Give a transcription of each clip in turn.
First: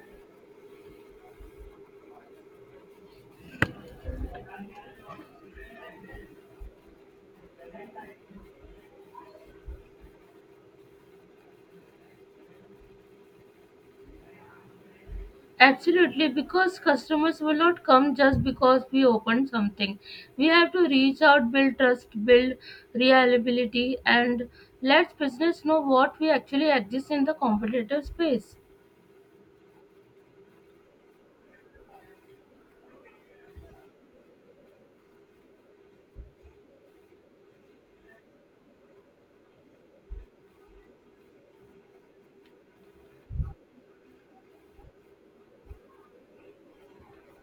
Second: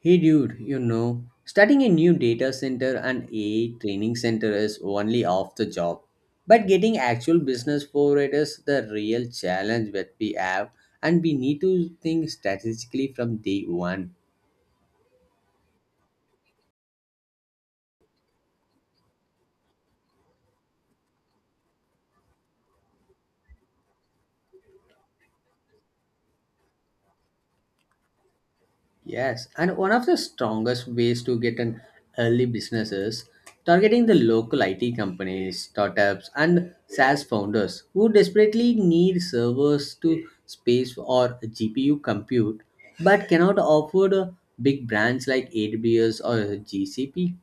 Hey dude, you know, starting a new data center and AI training center is only half the job. But getting actual business for it is the real challenge that we have, and we need to think strategically from day one. Absolutely, because customers will not come just because we open something. We have to reach out, build trust, build reliability, and let business know what we actually exist in the competitive space. Yes, and one of the strongest ways to get an early business is targeting the local IT companies, startups, and SaaS founders who desperately need servers to space or GPU compute but cannot afford a big brands like AWS or GCP.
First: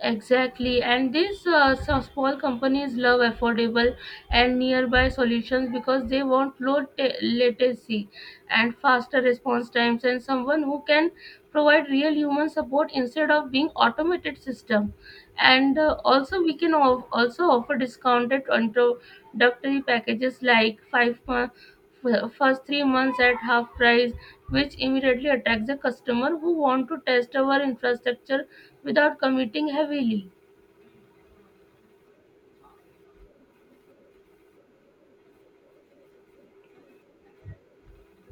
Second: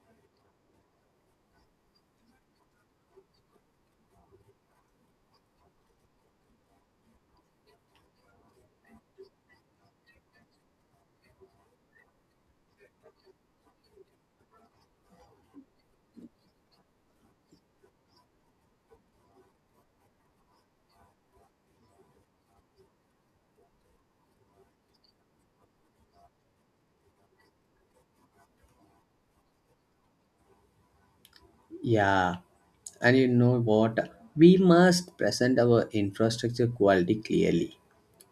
Exactly, and these some small companies love affordable and nearby solutions because they want latency and faster response times and someone who can provide real human support instead of being automated system. And also, we can also offer discounted introductory packages like 5 month, first 3 months at half price, which immediately attracts the customer who want to test our infrastructure without committing heavily. Yeah, and you know what? We must present our infrastructure quality clearly.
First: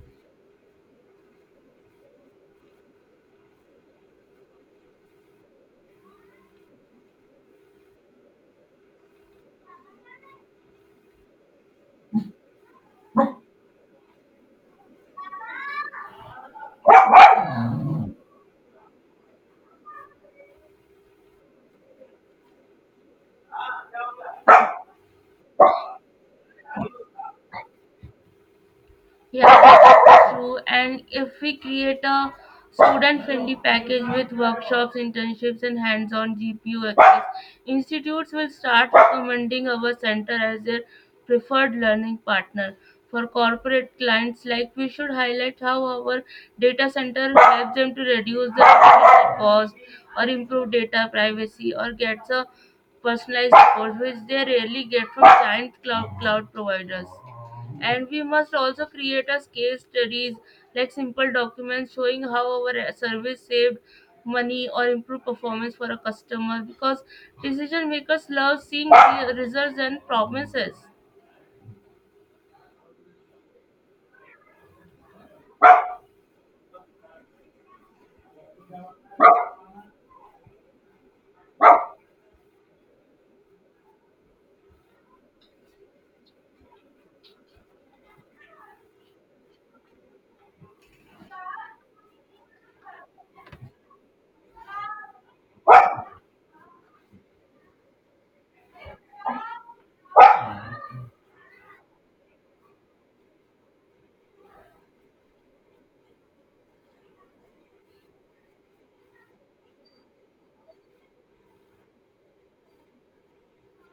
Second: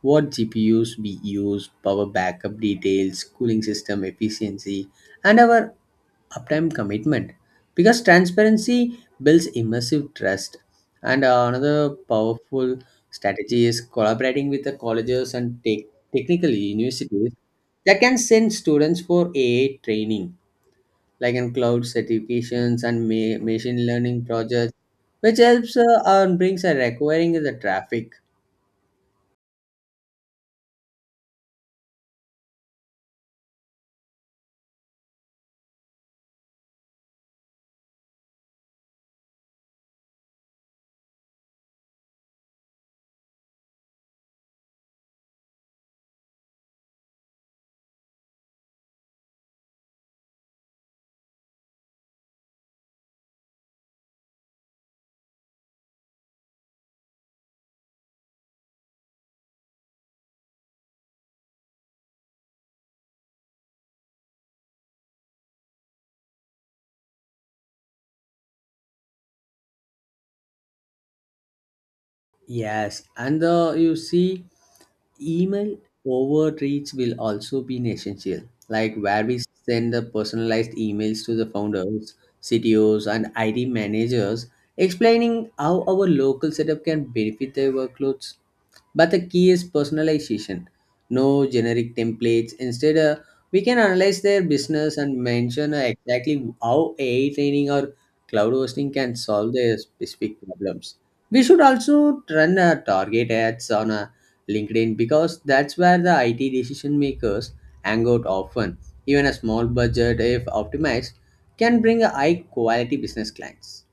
What GPUs we use, power backup details, cooling system efficiency, and our uptime commitment. Because transparency builds immersive trust. And Another powerful strategy is collaborating with the colleges and tech technical universities that can send students for a A training like in cloud certifications and machine learning projects, which helps and brings a requiring the traffic. Yeah, that's true. And if we create a student-friendly package with workshops, internships, and hands-on GPU access, institutes will start recommending our center as their preferred learning partner. For corporate clients, like we should highlight how our data center helps them to reduce the acquisition cost or improve data privacy or gets a personalized support, which they rarely get from giant cloud providers. And we must also create as case studies like simple documents showing how our service saved money or improved performance for a customer, because decision makers love seeing the results and promises. Yes, and the you see email overreach will also be an essential, like where we send the personalized emails to the founders, CTOs, and IT managers explaining how our local setup can benefit their workloads. But the key is personalization. No generic templates. Instead, we can analyze their business and mention exactly how AI training or cloud hosting can solve their specific problems. We should also run target ads on LinkedIn because that's where the IT decision makers hang out often. Even a small budget, if optimized, can bring a high quality business clients.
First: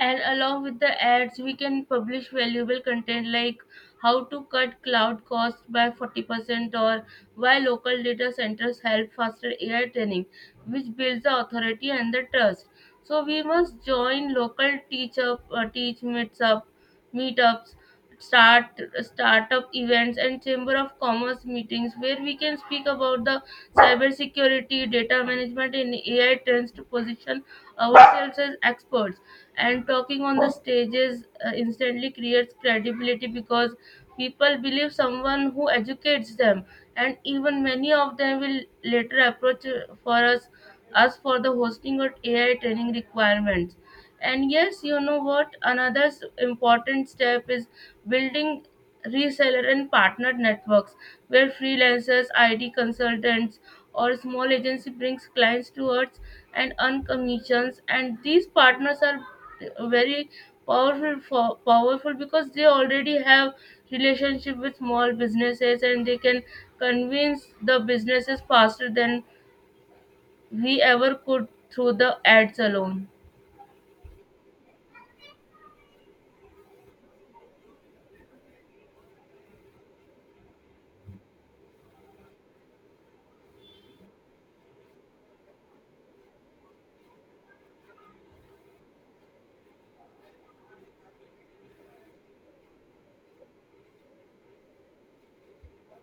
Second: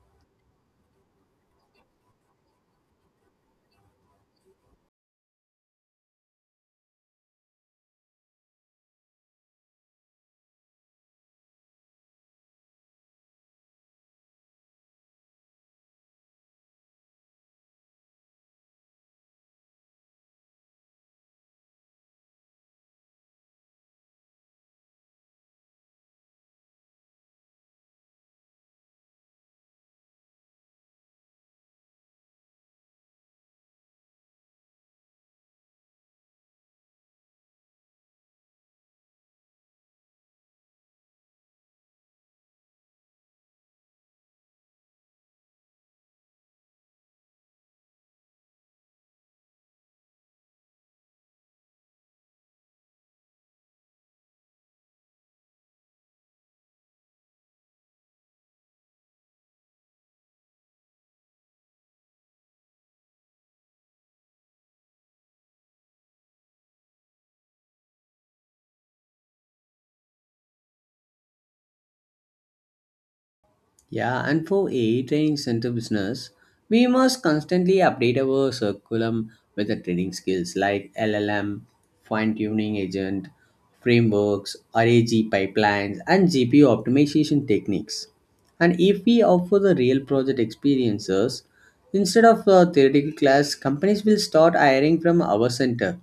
And along with the ads, we can publish valuable content like how to cut cloud costs by 40% or why local data centers help faster ai training, which builds the authority and the trust. So we must join local teach up teach meets up meetups, start startup events, and chamber of commerce meetings where we can speak about the cybersecurity, data management, and ai trends to position ourselves as experts. And talking on the stages instantly creates credibility because people believe someone who educates them, and even many of them will later approach for us us for the hosting or ai training requirements. And yes, you know what, another important step is building reseller and partner networks where freelancers, IT consultants, or small agency brings clients towards and earn commissions. And these partners are very powerful because they already have relationship with small businesses, and they can convince the businesses faster than we ever could through the ads alone. Yeah, and for AI training center business, we must constantly update our curriculum with the training skills like LLM, fine tuning agent, frameworks, RAG pipelines, and GPU optimization techniques. And if we offer the real project experiences instead of a theoretical class, companies will start hiring from our center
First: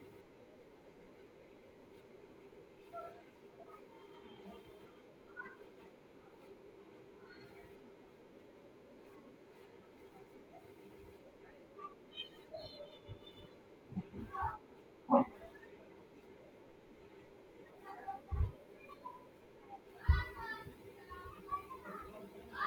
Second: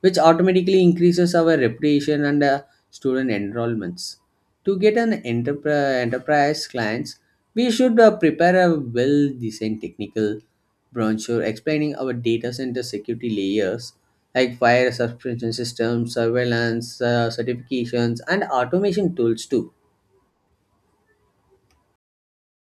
which automatically increases our reputation and student enrollments. To get an enterprise clients, we should prepare a well-designed technical brochure explaining our data center security layers like fire suppression systems, surveillance, certifications, and automation tools too.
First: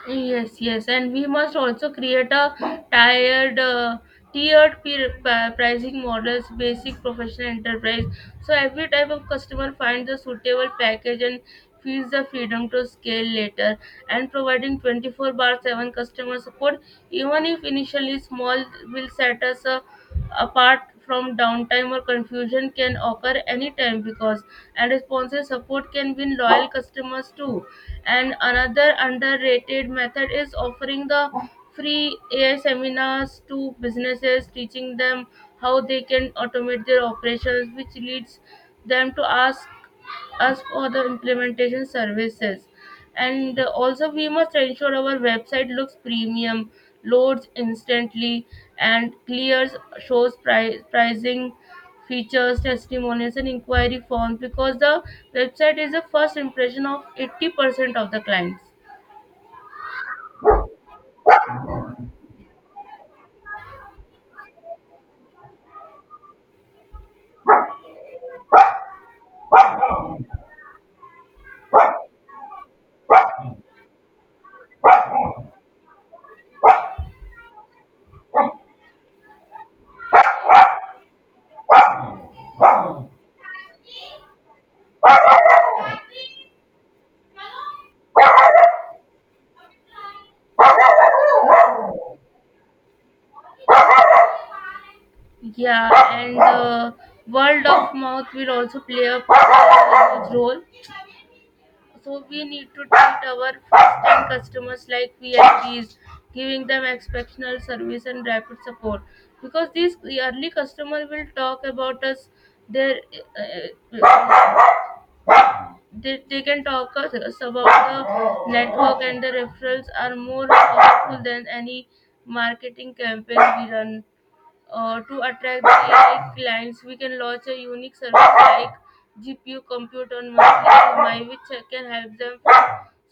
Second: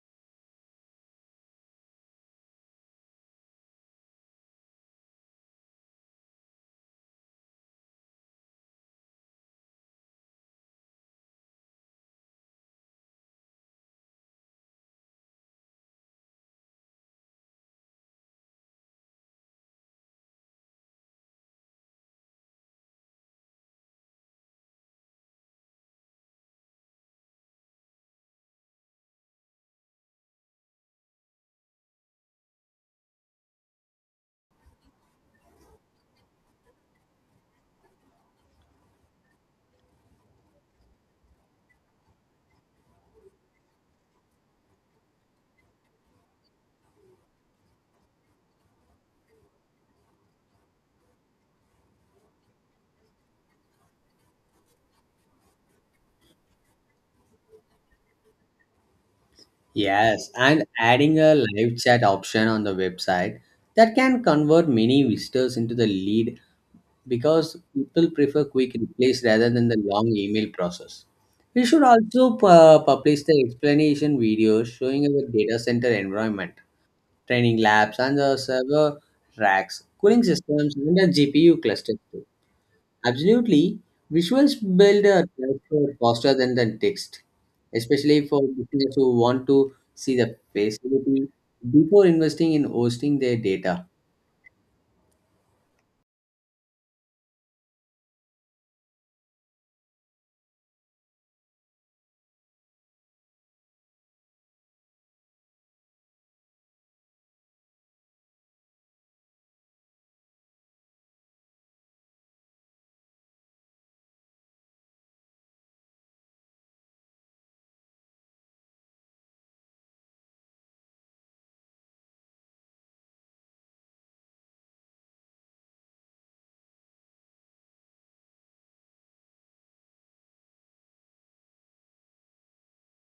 Yes, yes, and we must also create a tiered, uh, pricing models: basic, professional, enterprise. So every type of customer finds a suitable package and feels the freedom to scale later. And providing 24 bar 7 customer support, even if initially small, will set us apart, from downtime or confusion can occur anytime, because and responsive support can win loyal customers too. And another underrated method is offering the free ai seminars to businesses, teaching them how they can automate their operations, which leads them to ask us for the implementation services. And uh, also we must ensure our website looks premium, loads instantly, and clears shows pricing, features, testimonials, and inquiry forms, because the website is the first impression of 80% of the clients. Yes, and adding a live chat option on the website that can convert many visitors into the lead because people prefer quick replies rather than the long email process. We should also publish the explanation videos showing our data center environment, training labs, and the server racks, cooling systems, and the GPU clusters too. Absolutely, visuals build a transfer faster than the text, especially for businesses who want to see the facility before investing in hosting their data. Yeah and uh, word of mouth will also play a huge role. So we need to treat our first-time customers like VIPs, giving them exceptional service and rapid support. Because these early customer will talk about us, their uh, uh, they, they can talk us about the network, and the referrals are more powerful than any marketing campaign we run. To attract the AI clients, we can launch a unique service like GPU compute on monthly EMI, which can help them from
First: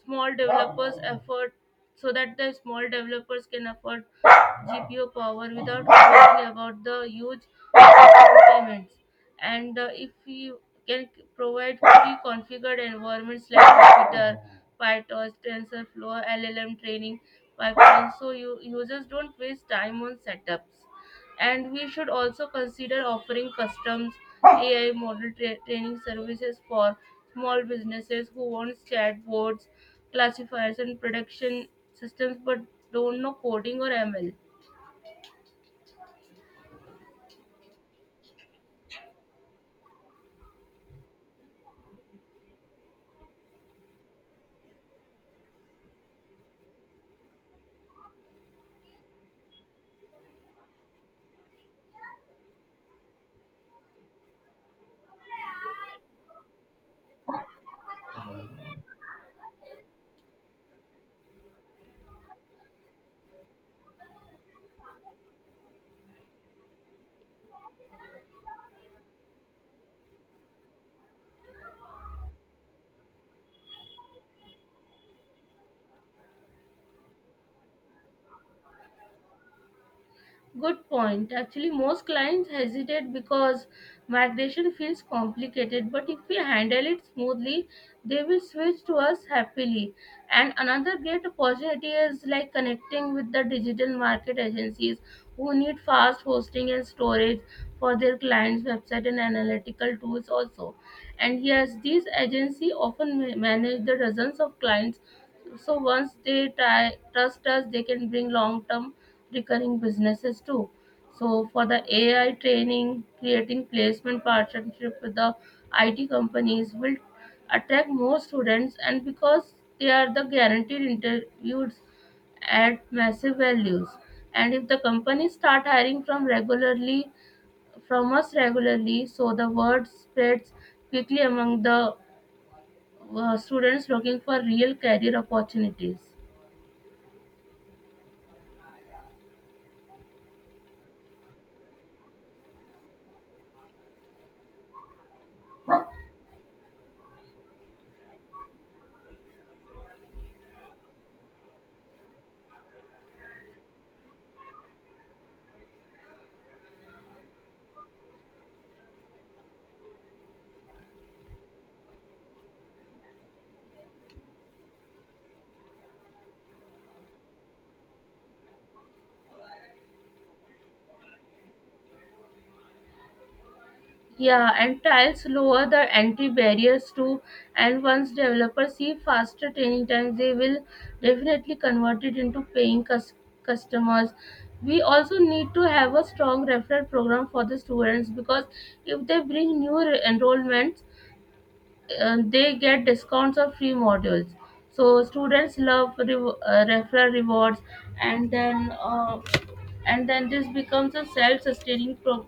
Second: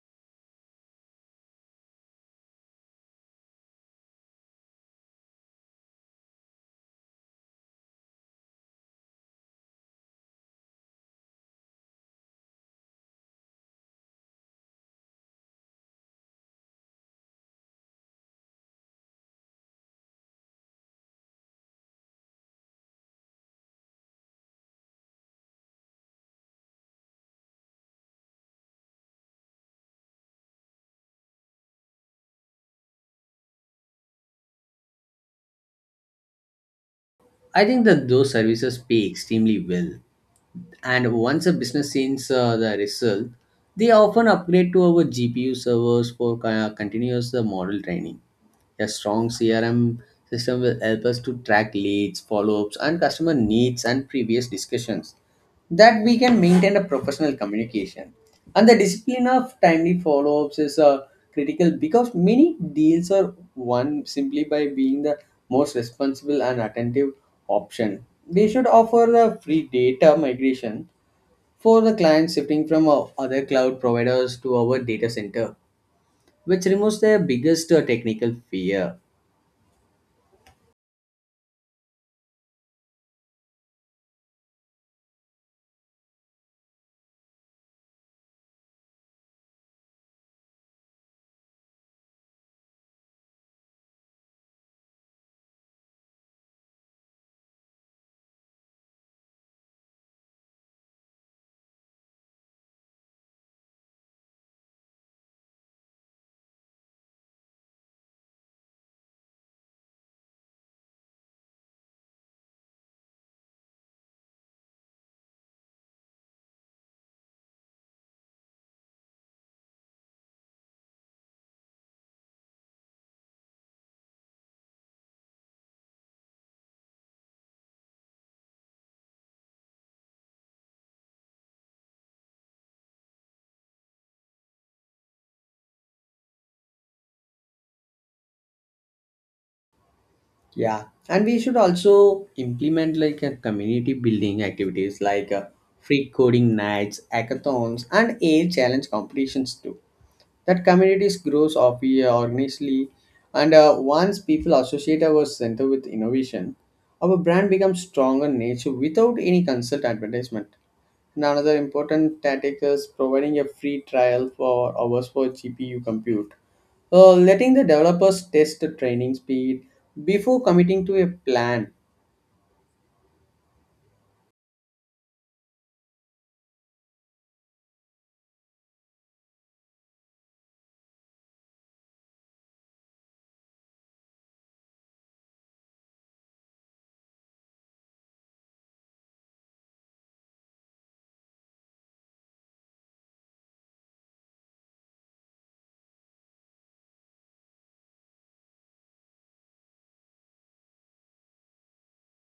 small developers effort, so that the small developers can afford GPU power without worrying about the huge upfront payments. And if you can provide pre-configured environments like Jupyter, PyTorch, TensorFlow, LLM training pipelines, so you users don't waste time on setups. And we should also consider offering customs ai model training services for small businesses who want chatbots, classifiers, and production systems but don't know coding or ml. I think that those services pay extremely well, and once a business sees the result they often upgrade to our GPU servers for continuous model training. A strong CRM system will help us to track leads, follow-ups and customer needs and previous discussions that we can maintain a professional communication, and the discipline of timely follow-ups is critical because many deals are won simply by being the most responsible and attentive option. They should offer the free data migration for the clients shifting from other cloud providers to our data center, which removes their biggest technical fear. Good point. Actually, most clients hesitate because migration feels complicated, but if we handle it smoothly, they will switch to us happily. And another great opportunity is like connecting with the digital market agencies who need fast hosting and storage for their clients' website and analytical tools also. And yes, these agencies often manage the dozens of clients, so once they trust us, they can bring long-term recurring businesses too. So for the AI training, creating placement partnership with the IT companies will attract more students, and because they are the guaranteed interviews at massive values. And if the companies start hiring from regularly from us regularly, so the word spreads quickly among the students looking for real career opportunities. Yeah, and we should also implement like a community building activities like free coding nights, hackathons, and AI challenge competitions too. That communities grows of organically, and once people associate our center with innovation our brand becomes stronger in nature without any consult advertisement. And another important tactic is providing a free trial for hours for GPU compute, letting the developers test the training speed before committing to a plan. Yeah, and trials lower the entry barriers too. And once developers see faster training times, they will definitely convert it into paying customers. We also need to have a strong referral program for the students, because if they bring new enrollments, and they get discounts or free modules, so students love referral rewards. And then uh, and then this becomes a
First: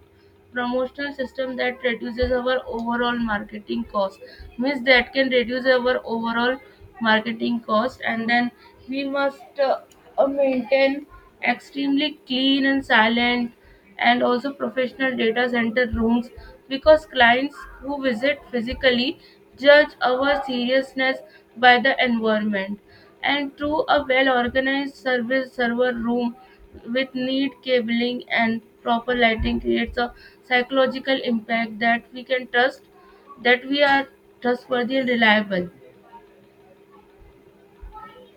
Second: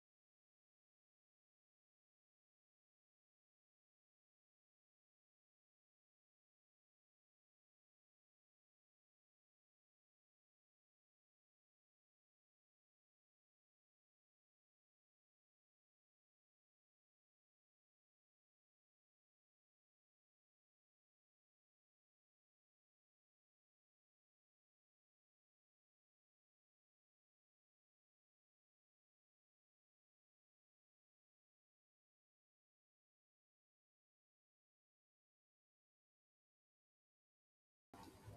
promotional system that reduces our overall marketing cost, means that can reduce our overall marketing cost. And then we must maintain extremely clean and silent and also professional data center rooms, because clients who visit physically judge our seriousness by the environment. And through a well organized service server room with neat cabling and proper lighting creates a psychological impact that we can trust, that we are trustworthy and reliable.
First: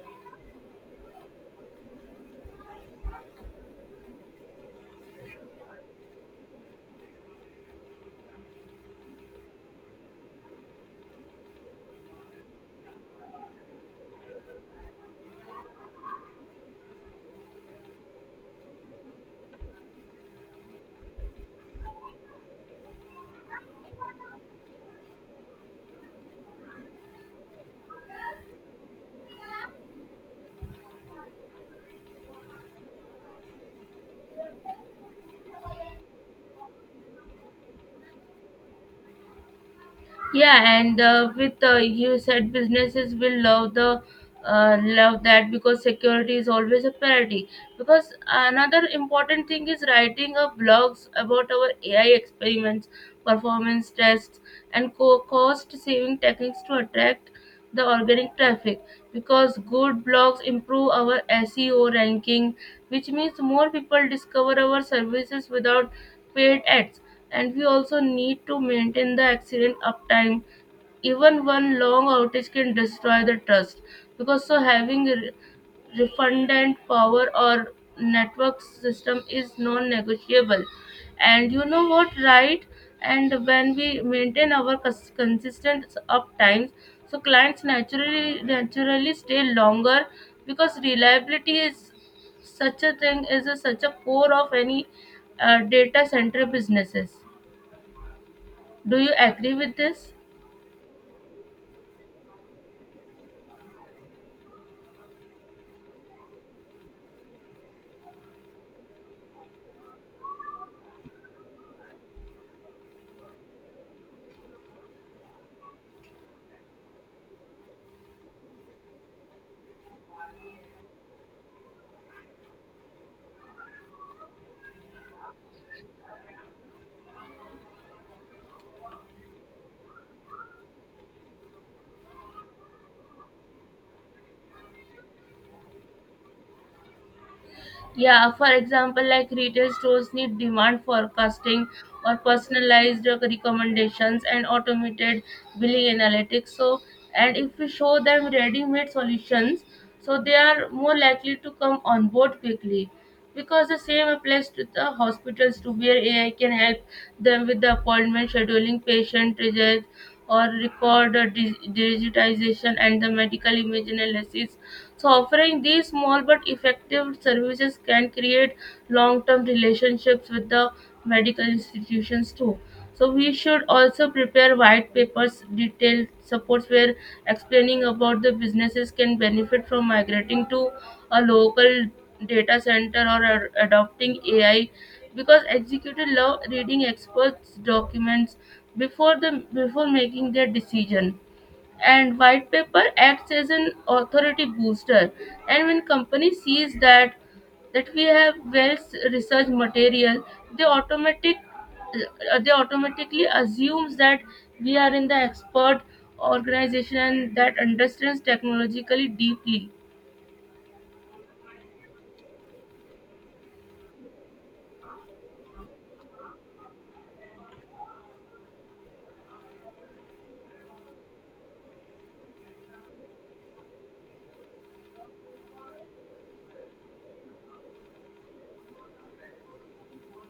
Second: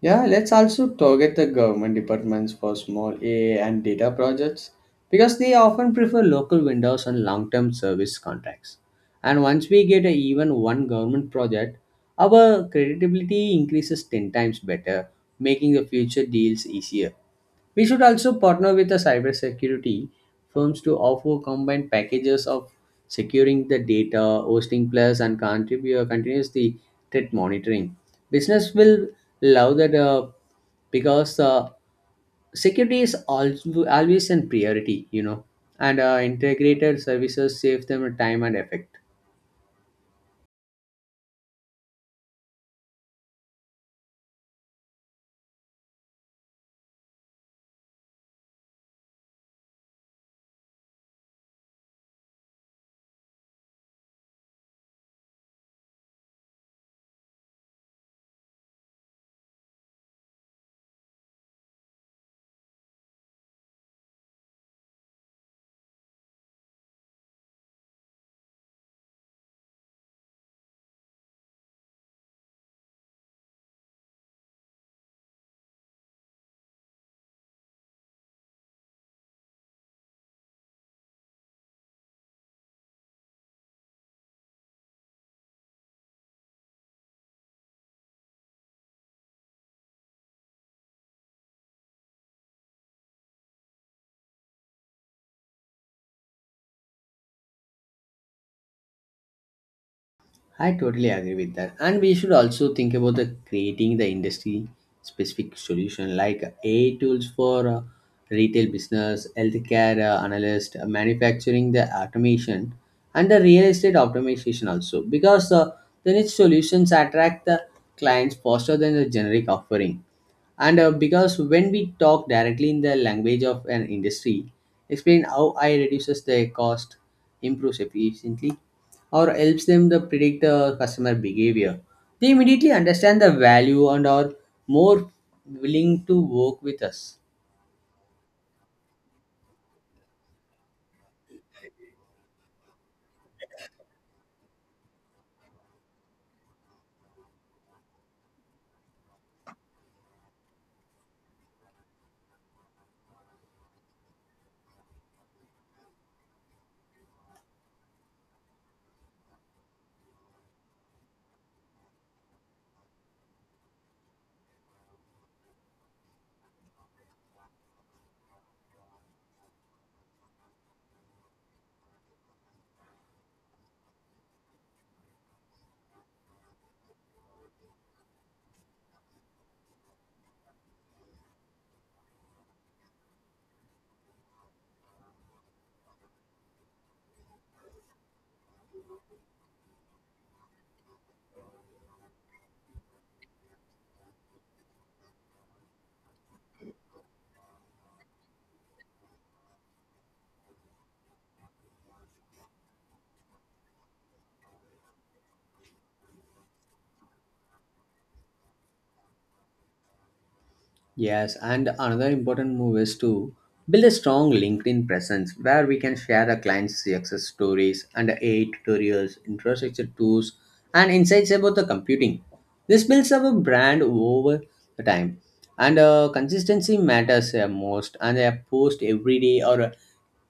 Yeah, let's also target the government departments for small AI and data projects because they often prefer local vendors and long term service contracts. And once we get a, even one government project, our credibility increases 10 times better, making the future deals easier. We should also partner with the cybersecurity firms to offer combined packages of securing the data, hosting plus, and contribute continuous threat monitoring. Business will love that because security is also always a priority, you know, and integrated services save them time and effort. Yeah, and with You said businesses will love the love that because security is always a priority. Because another important thing is writing up blogs about our AI experiments, performance tests, and cost saving techniques to attract the organic traffic. Because good blogs improve our SEO ranking, which means more people discover our services without paid ads. And we also need to maintain the accident uptime, even one long outage can destroy the trust, because so having redundant power or network system is non-negotiable. And you know what, right, and when we maintain our consistent uptimes, so clients naturally stay longer, because reliability is such a thing is a, such a core of any data center businesses. Do you agree with this? I totally agree with that. And we should also think about the creating the industry specific solution like AI tools for retail business, healthcare analyst, manufacturing, the automation, and the real estate optimization also. Because the niche solutions attract the clients faster than the generic offering. And because when we talk directly in the language of an industry, explain how I reduces the cost, improves efficiently or helps them to predict the customer behavior. They immediately understand the value and are more willing to work with us. Yeah, for example, like retail stores need demand forecasting or personalized recommendations and automated billing analytics. So, and if we show them ready made solutions, so they are more likely to come on board quickly. Because the same applies to the hospitals to where AI can help them with the appointment scheduling, patient results, or record digitization and the medical image analysis. So, offering these small but effective services can create long term relationships with the medical institutions too. So, we should also prepare white papers, detailed supports where explaining about the businesses can benefit from migrating to a local data center or adopting AI, because executives love reading experts' documents before the before making their decision. And white paper acts as an authority booster. And when company sees that we have well researched material, they automatic they automatically assumes that we are in the expert organization that understands technologically deeply. Yes, and another important move is to build a strong LinkedIn presence where we can share our clients' success stories and AI tutorials, infrastructure tools, and insights about the computing. This builds up a brand over the time. And Consistency matters most, and a post every day or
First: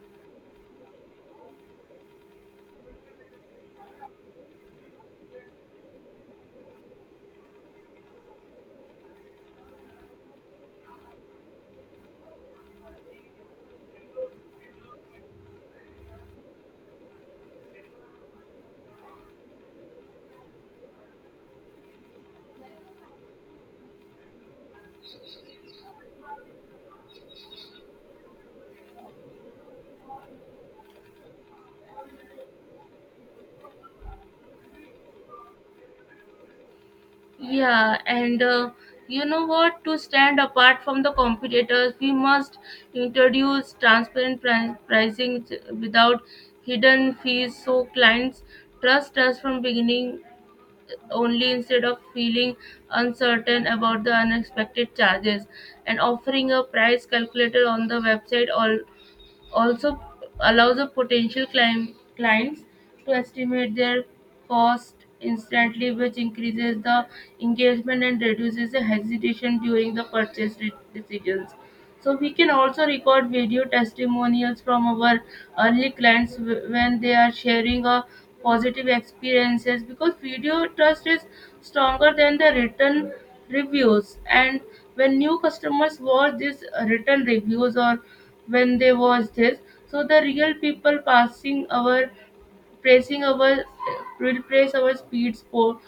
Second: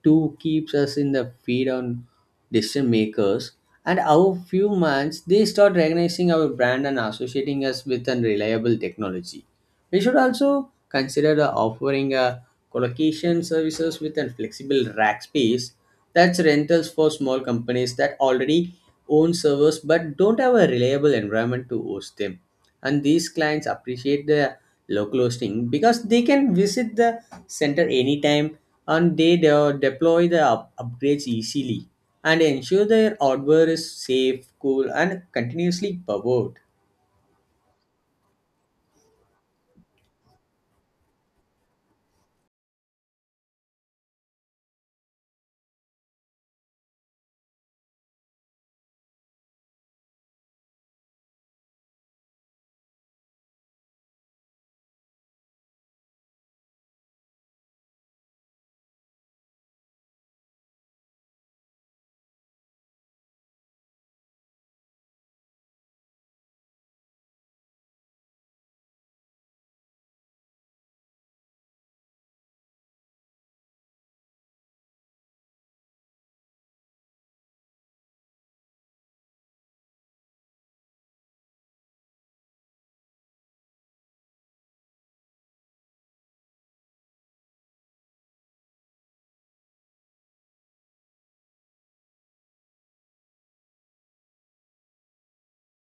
too keeps us in the feed on decision makers, and our few months they start recognizing our brand and associating us with unreliable technology. We should also consider the offering a collocation services with a flexible rack space that's rentals for small companies that already own servers but don't have a reliable environment to host them, and these clients appreciate the local hosting because they can visit the center anytime and they deploy the upgrades easily and ensure their hardware is safe, cool, and continuously powered. Yeah, and you know what? To stand apart from the competitors, we must introduce transparent without hidden fees, so clients trust us from beginning only, instead of feeling uncertain about the unexpected charges. And offering a price calculator on the website all also allows a clients to estimate their cost instantly, which increases the engagement and reduces the hesitation during the purchase decisions. So we can also record video testimonials from our early clients when they are sharing a positive experiences, because video trust is stronger than the written reviews. And when new customers watch these written reviews, or when they watch this, so the real people passing our praising our will praise our speed support,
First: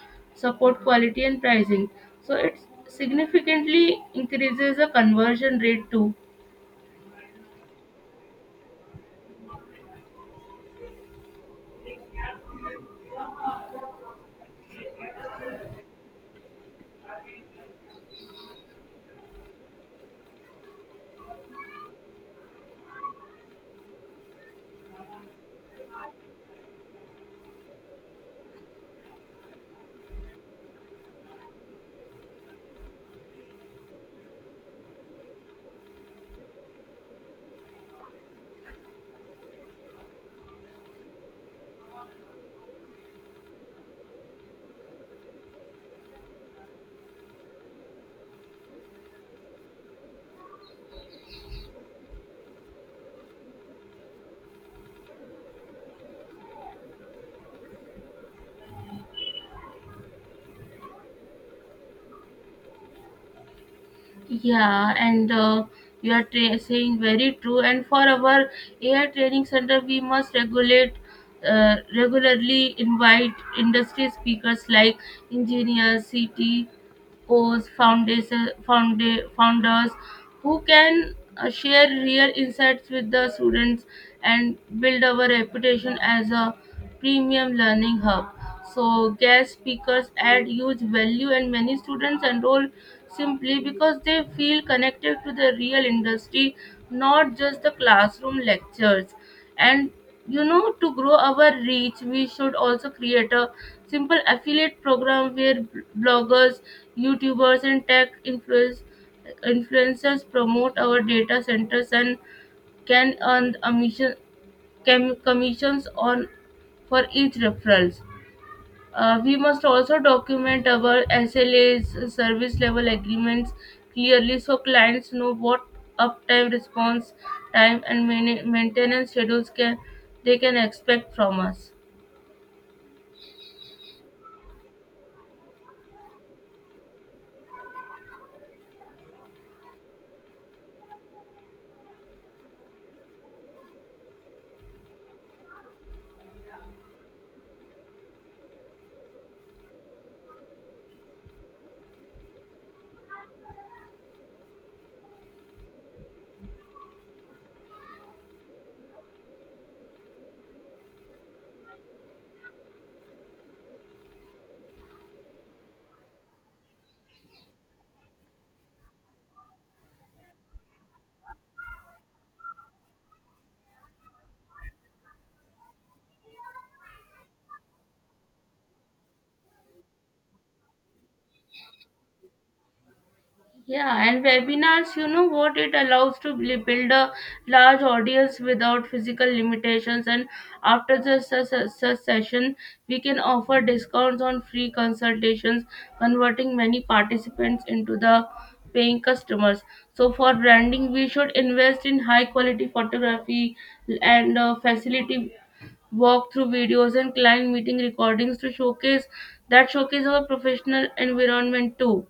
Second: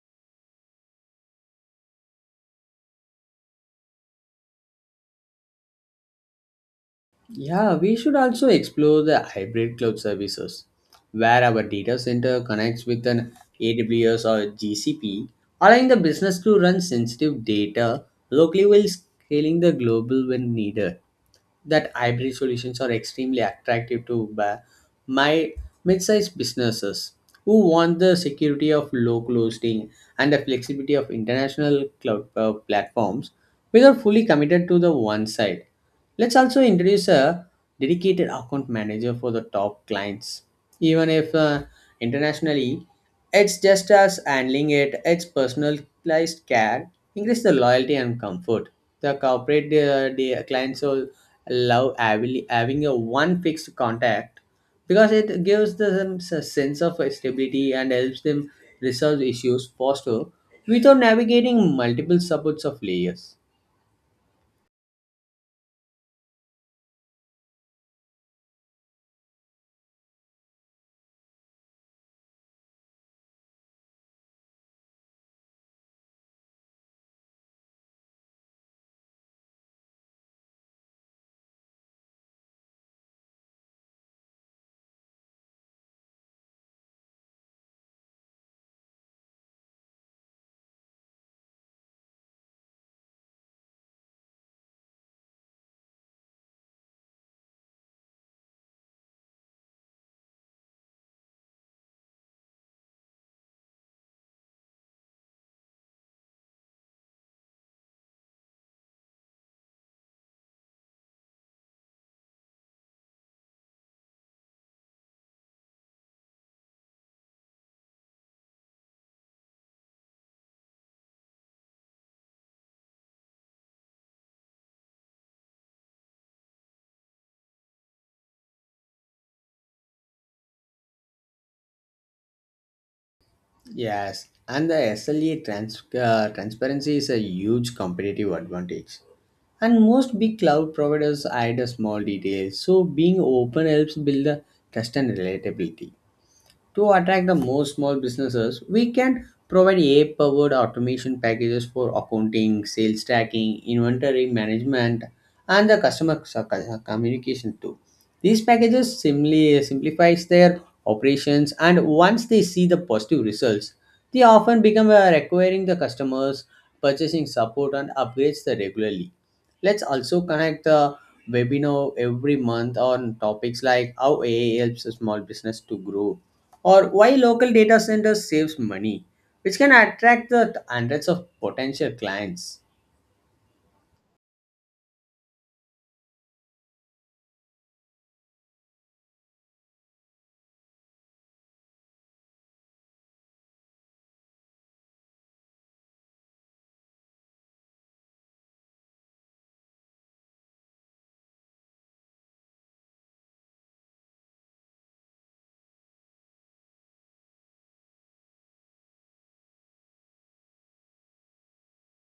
support quality, and pricing, so it significantly increases the conversion rate too. Yeah, we should also explore the hybrid cloud services where our data center connects with an AWS or GCP, allowing the business to run sensitive data locally while scaling the global when needed. That hybrid solutions are extremely attractive to my mid-sized businesses who want the security of local hosting and the flexibility of international cloud platforms without fully committed to the one side. Let's also introduce a dedicated account manager for the top clients. Even if internationally, it's just as handling it, it's personalized care, increase the loyalty and comfort. The clients will love having a one fixed contact because it gives them a sense of stability and helps them resolve issues faster without navigating multiple supports of layers. Yeah, and You are saying very true. And for our AI training center, we must regulate regularly invite industry speakers like engineers, CT, CEOs, founders who can share real insights with the students and build our reputation as a premium learning hub. So, guest speakers add huge value, and many students enroll simply because they feel connected to the real industry, not just the classroom lectures. And you know, to grow our reach, we should also create a simple affiliate program where bloggers, youtubers, and tech influencers promote our data centers and can earn commissions on for each referrals. We must also document our SLAs, service level agreements clearly, so clients know what uptime, response time, and maintenance schedules can they can expect from us. Yes, and the SLA transparency is a huge competitive advantage. And most big cloud providers hide the small details, so being open helps build the trust and relatability. To attract the most small businesses, we can provide AI-powered automation packages for accounting, sales tracking, inventory management, and the customer communication too. These packages simply simplifies their operations, and once they see the positive results, they often become requiring the customers purchasing support and upgrades the regularly. Let's also connect the webinar every month on topics like how AI helps a small business to grow or why local data centers saves money, which can attract the hundreds of potential clients. Yeah, and webinars, you know what, it allows to build a large audience without physical limitations. And after the session, we can offer discounts on free consultations, converting many participants into the paying customers. So for branding, we should invest in high quality photography and facility walkthrough videos and client meeting recordings to showcase that showcase our professional environment too,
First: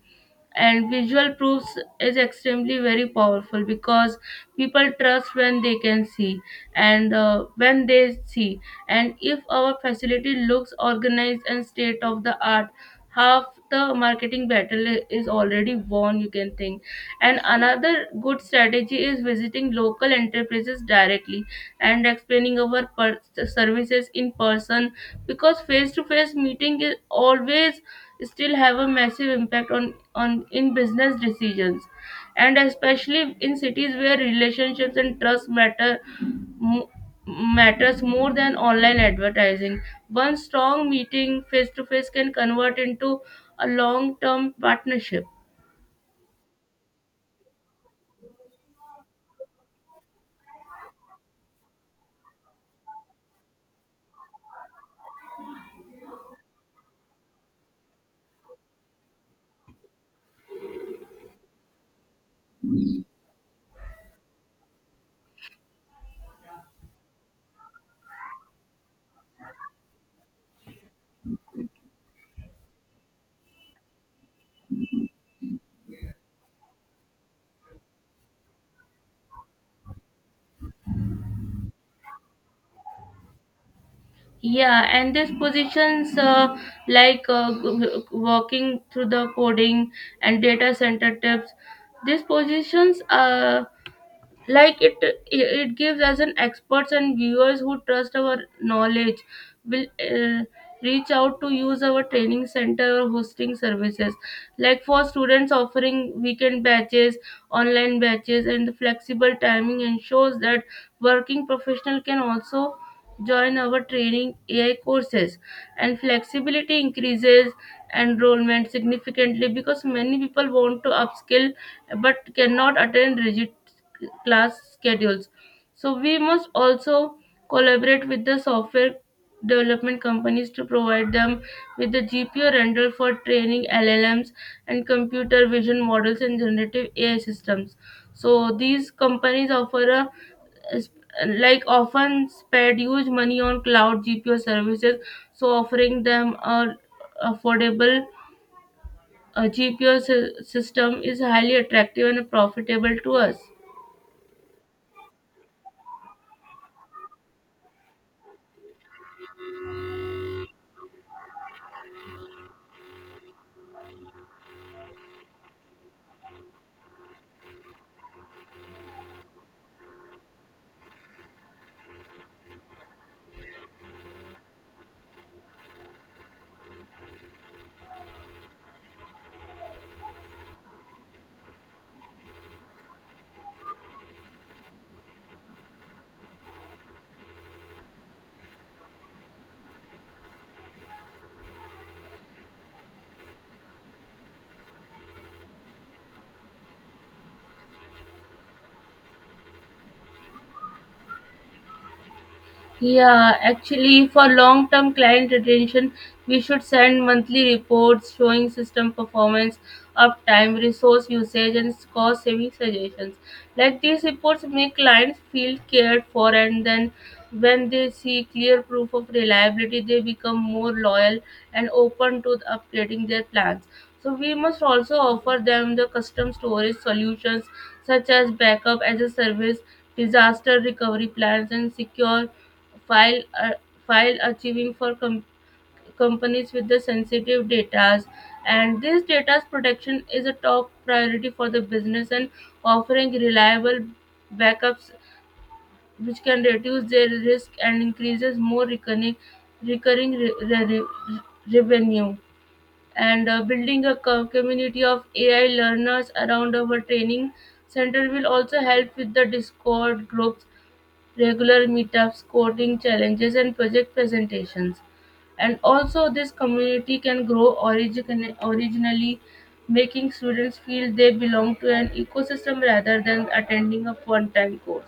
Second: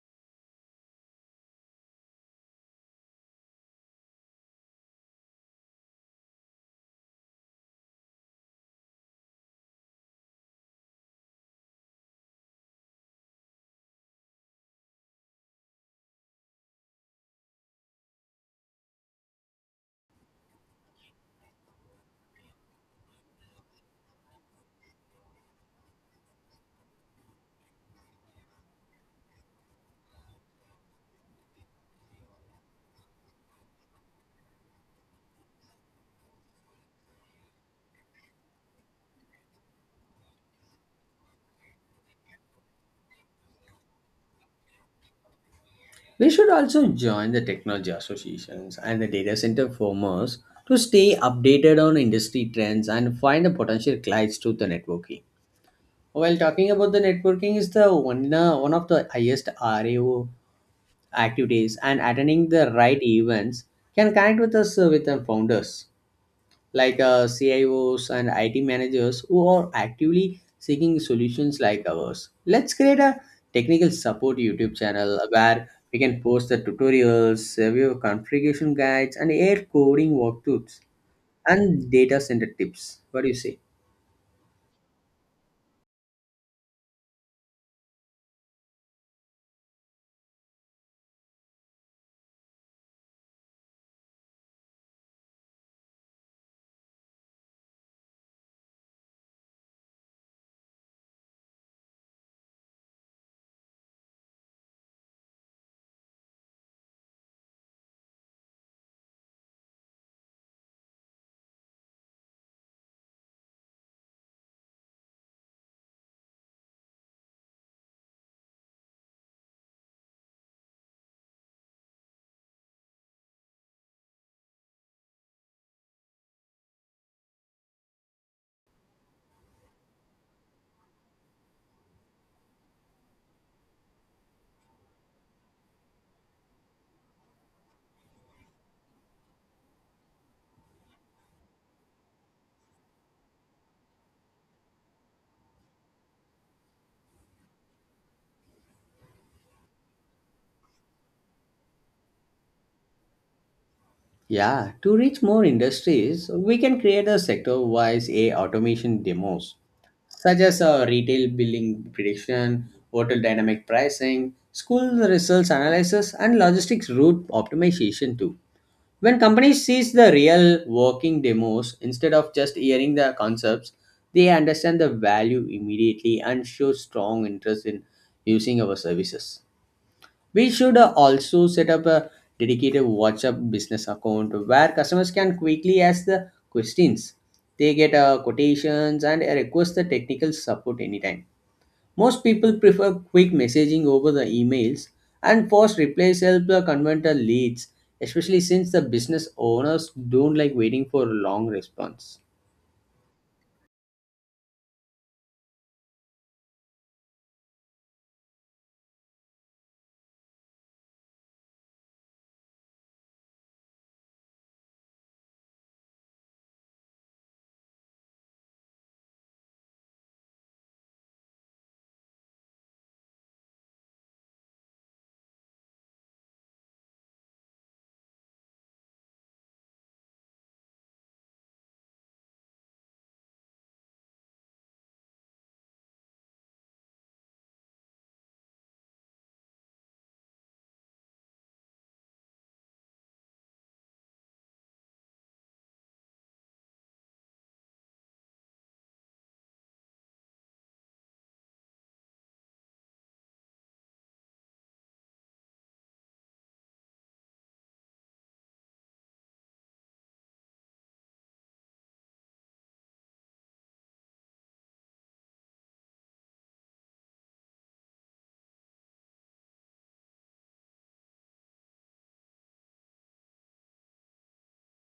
and visual proofs is extremely very powerful because people trust when they can see and if our facility looks organized and state of the art, half the marketing battle is already won, you can think. And another good strategy is visiting local enterprises directly and explaining our services in person, because face to face meeting is always still have a massive impact on in business decisions, and especially in cities where relationships and trust matter mo- matters more than online advertising. One strong meeting face to face can convert into a long term partnership. We should also join the technology associations and the data center firms to stay updated on industry trends and find the potential clients through the networking. While talking about the networking is the one of the highest RAO activities and attending the right events can connect with us with the founders like CIOs and IT managers who are actively seeking solutions like ours. Let's create a technical support YouTube channel where we can post the tutorials, review configuration guides, and air coding walkthroughs and data center tips. What do you say? Yeah, and these positions, working through the coding and data center tips, these positions, like it it gives us an experts, and viewers who trust our knowledge will, uh, reach out to use our training center or hosting services. Like, for students, offering weekend batches, online batches, and flexible timing ensures that working professional can also join our training AI courses, and flexibility increases enrollment significantly because many people want to upskill but cannot attend rigid class schedules. So we must also collaborate with the software development companies to provide them with the GPU rental for training LLMs and computer vision models and generative AI systems. So these companies offer a, like, often spend huge money on cloud GPU services, so offering them a affordable GPU system is highly attractive and profitable to us. Yeah, to reach more industries, we can create a sector wise A automation demos such as retail billing prediction, hotel dynamic pricing, school results analysis, and logistics route optimization too. When companies sees the real working demos instead of just hearing the concepts, they understand the value immediately and show strong interest in using our services. We should also set up a dedicated WhatsApp business account where customers can quickly ask the questions. They get quotations and request the technical support anytime. Most people prefer quick messaging over the emails, and fast replies help the convert the leads, especially since the business owners don't like waiting for a long response. Yeah, actually, for long term client retention, we should send monthly reports showing system performance, uptime, resource usage, and cost saving suggestions. Like, these reports make clients feel cared for, and then when they see clear proof of reliability, they become more loyal and open to upgrading their plans. So, we must also offer them the custom storage solutions such as backup as a service, disaster recovery plans, and secure File while achieving for companies with the sensitive data, and this data's protection is a top priority for the business, and offering reliable backups which can reduce their risk and increases more recurring recurring re- re- re- revenue. And building a community of AI learners around our training center will also help with the discord groups, regular meetups, coding challenges, and project presentations. And also, this community can grow originally, making students feel they belong to an ecosystem rather than attending a one time course.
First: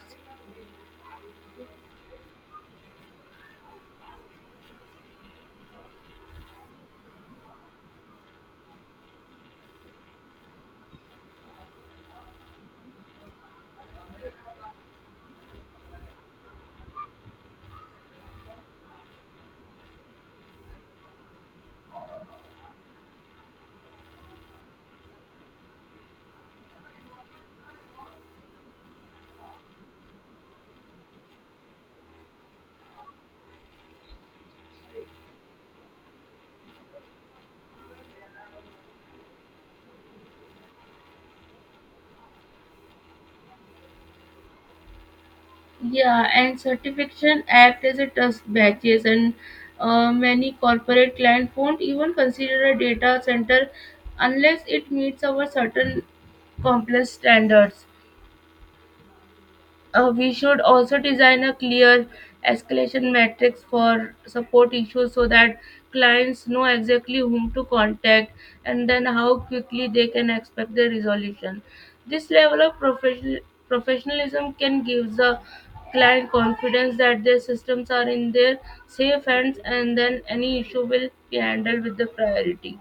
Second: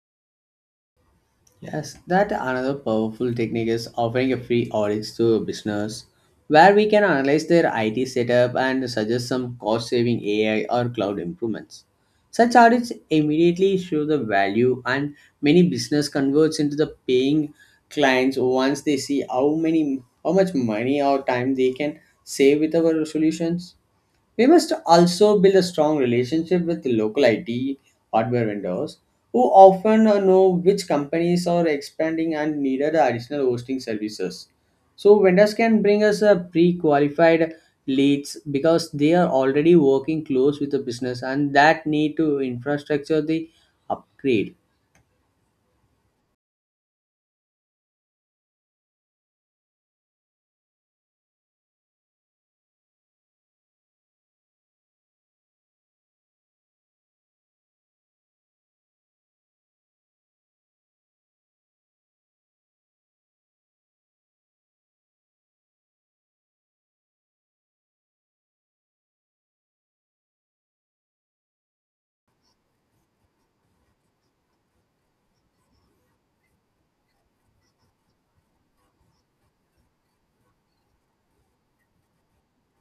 Yes, that another powerful technique is offering a free audit to a business where we can analyze their IT setup and suggest some cost saving AI or cloud improvements. Such audits immediately show the value and many business converts into the paying clients once they see how much money or time they can save with our solutions. We must also build a strong relationship with the local IT hardware vendors who often know which companies are expanding and needed additional hosting services. So vendors can bring us a pre-qualified leads because they are already working close with the business and that need to infrastructure the upgrade. Yeah, and certification act as a trust badges, and many corporate clients won't even consider a data center unless it meets our certain complex standards. We should also design a clear escalation matrix for support issues so that clients know exactly whom to contact, and then how quickly they can expect the resolution. This level of professionalism can give the client confidence that their systems are in their safe hands, and then any issue will be handled with the priority.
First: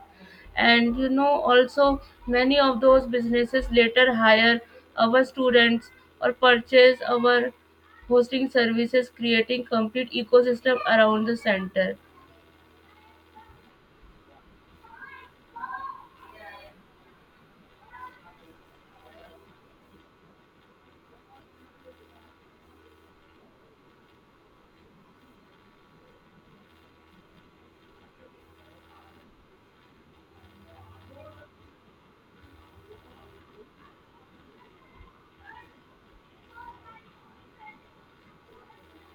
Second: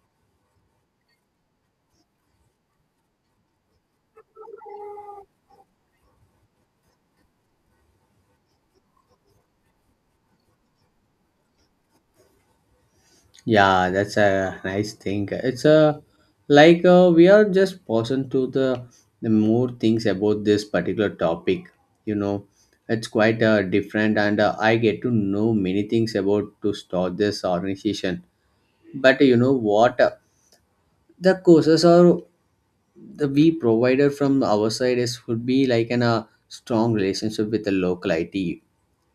And you know, also many of those businesses later hire our students or purchase our hosting services, creating complete ecosystem around the center. Yeah, that's a nice thing. It's a like we are just pausing to the more things about this particular topic. You know, it's quite different, and I get to know many things about to start this organization. But you know what? The courses are the we provider from our side is would be like an a strong relationship with the local IT,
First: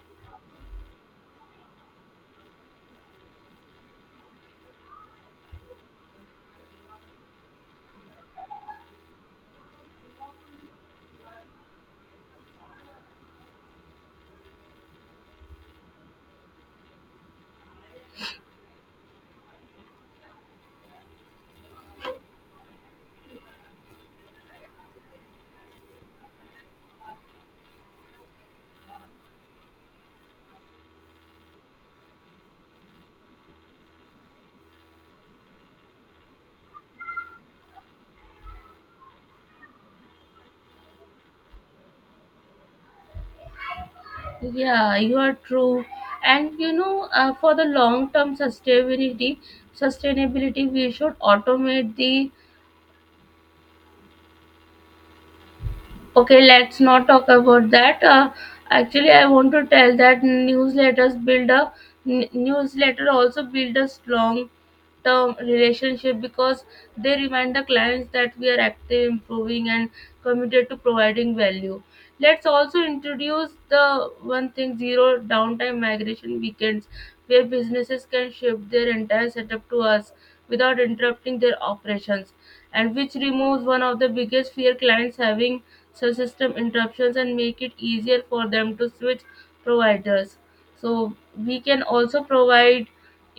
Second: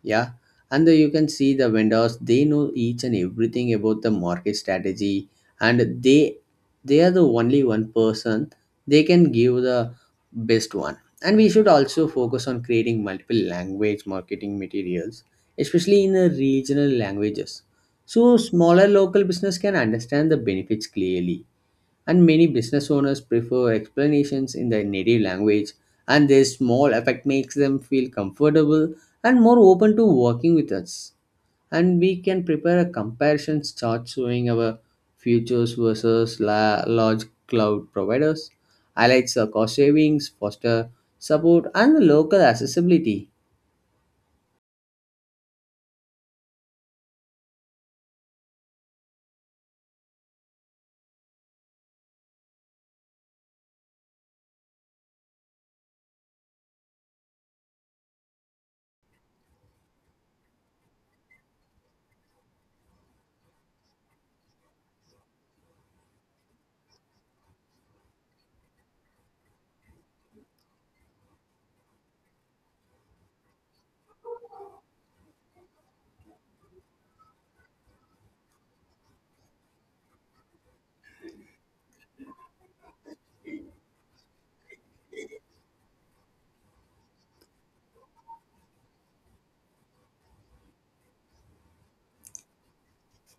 yeah, and the, you can see the vendors they know each and everything about the market strategy, and they are the only one person they can give the best one. And we should also focus on creating multiple language marketing materials, especially in the regional languages, so smaller local business can understand the benefits clearly, and many business owners prefer explanations in their native language and their small effect makes them feel comfortable and more open to working with us. And we can prepare a comparison chart showing our futures versus large cloud providers highlights the cost savings foster support and the local accessibility. Yeah, you are true. And you know, for the long term sustainability, we should automate the, okay, let's not talk about that. Actually, I want to tell that newsletter also build a strong term relationship because they remind the clients that we are active, improving, and committed to providing value. Let's also introduce the one thing, zero downtime migration weekends, where businesses can shift their entire setup to us without interrupting their operations, and which removes one of the biggest fear clients having such system interruptions and make it easier for them to switch providers. So we can also provide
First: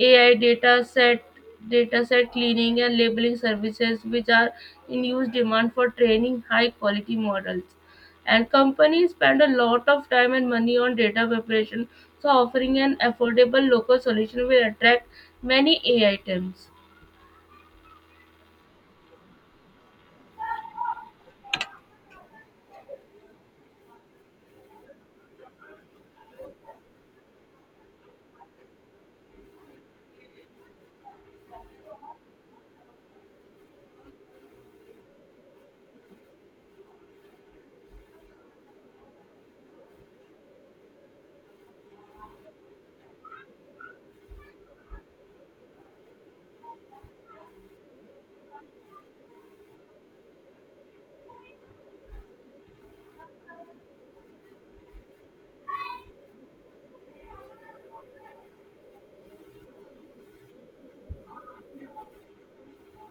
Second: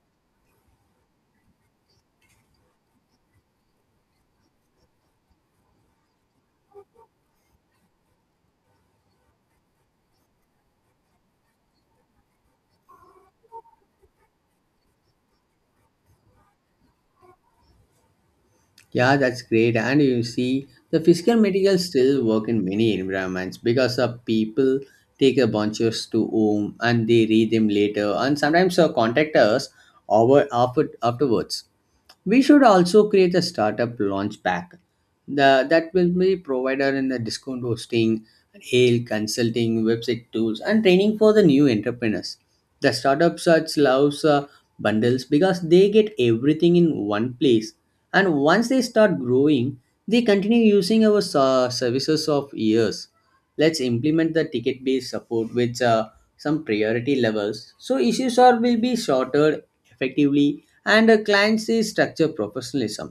ai data set dataset cleaning and labeling services which are in huge demand for training high quality models, and companies spend a lot of time and money on data preparation. So offering an affordable local solution will attract many AI teams. Yeah, that's great. And you see, the physical materials still work in many environments because the people take a bunches to home and they read them later and sometimes contact us over afterwards. We should also create a startup launch pack that will be provided in the discount hosting, hail consulting, website tools, and training for the new entrepreneurs. The startup search loves bundles because they get everything in one place, and once they start growing they continue using our services of years. Let's implement the ticket based support with some priority levels so issues are will be sorted effectively and the clients is structure professionalism.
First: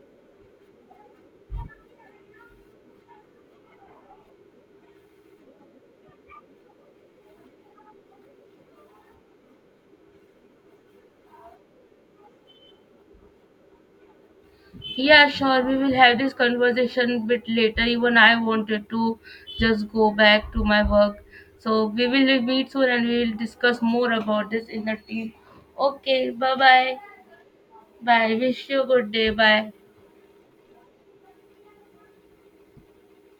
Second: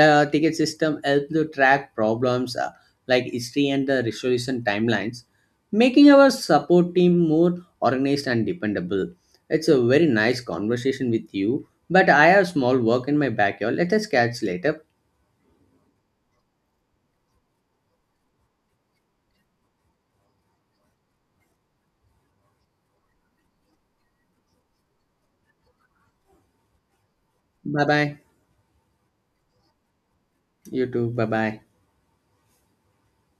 The ticket system helps to track problems like history and the resolution timelines, making our support team more organized and dependable. It's a very nice conversation with you, but I have small work in my backyard. Let us catch later. Yeah, sure, we will have this conversation bit later. Even I wanted to just go back to my work. So we will meet soon and we will discuss more about this in the team. Okay, bye bye. Bye bye. Bye, wish you a good day. Bye. You too. Bye bye.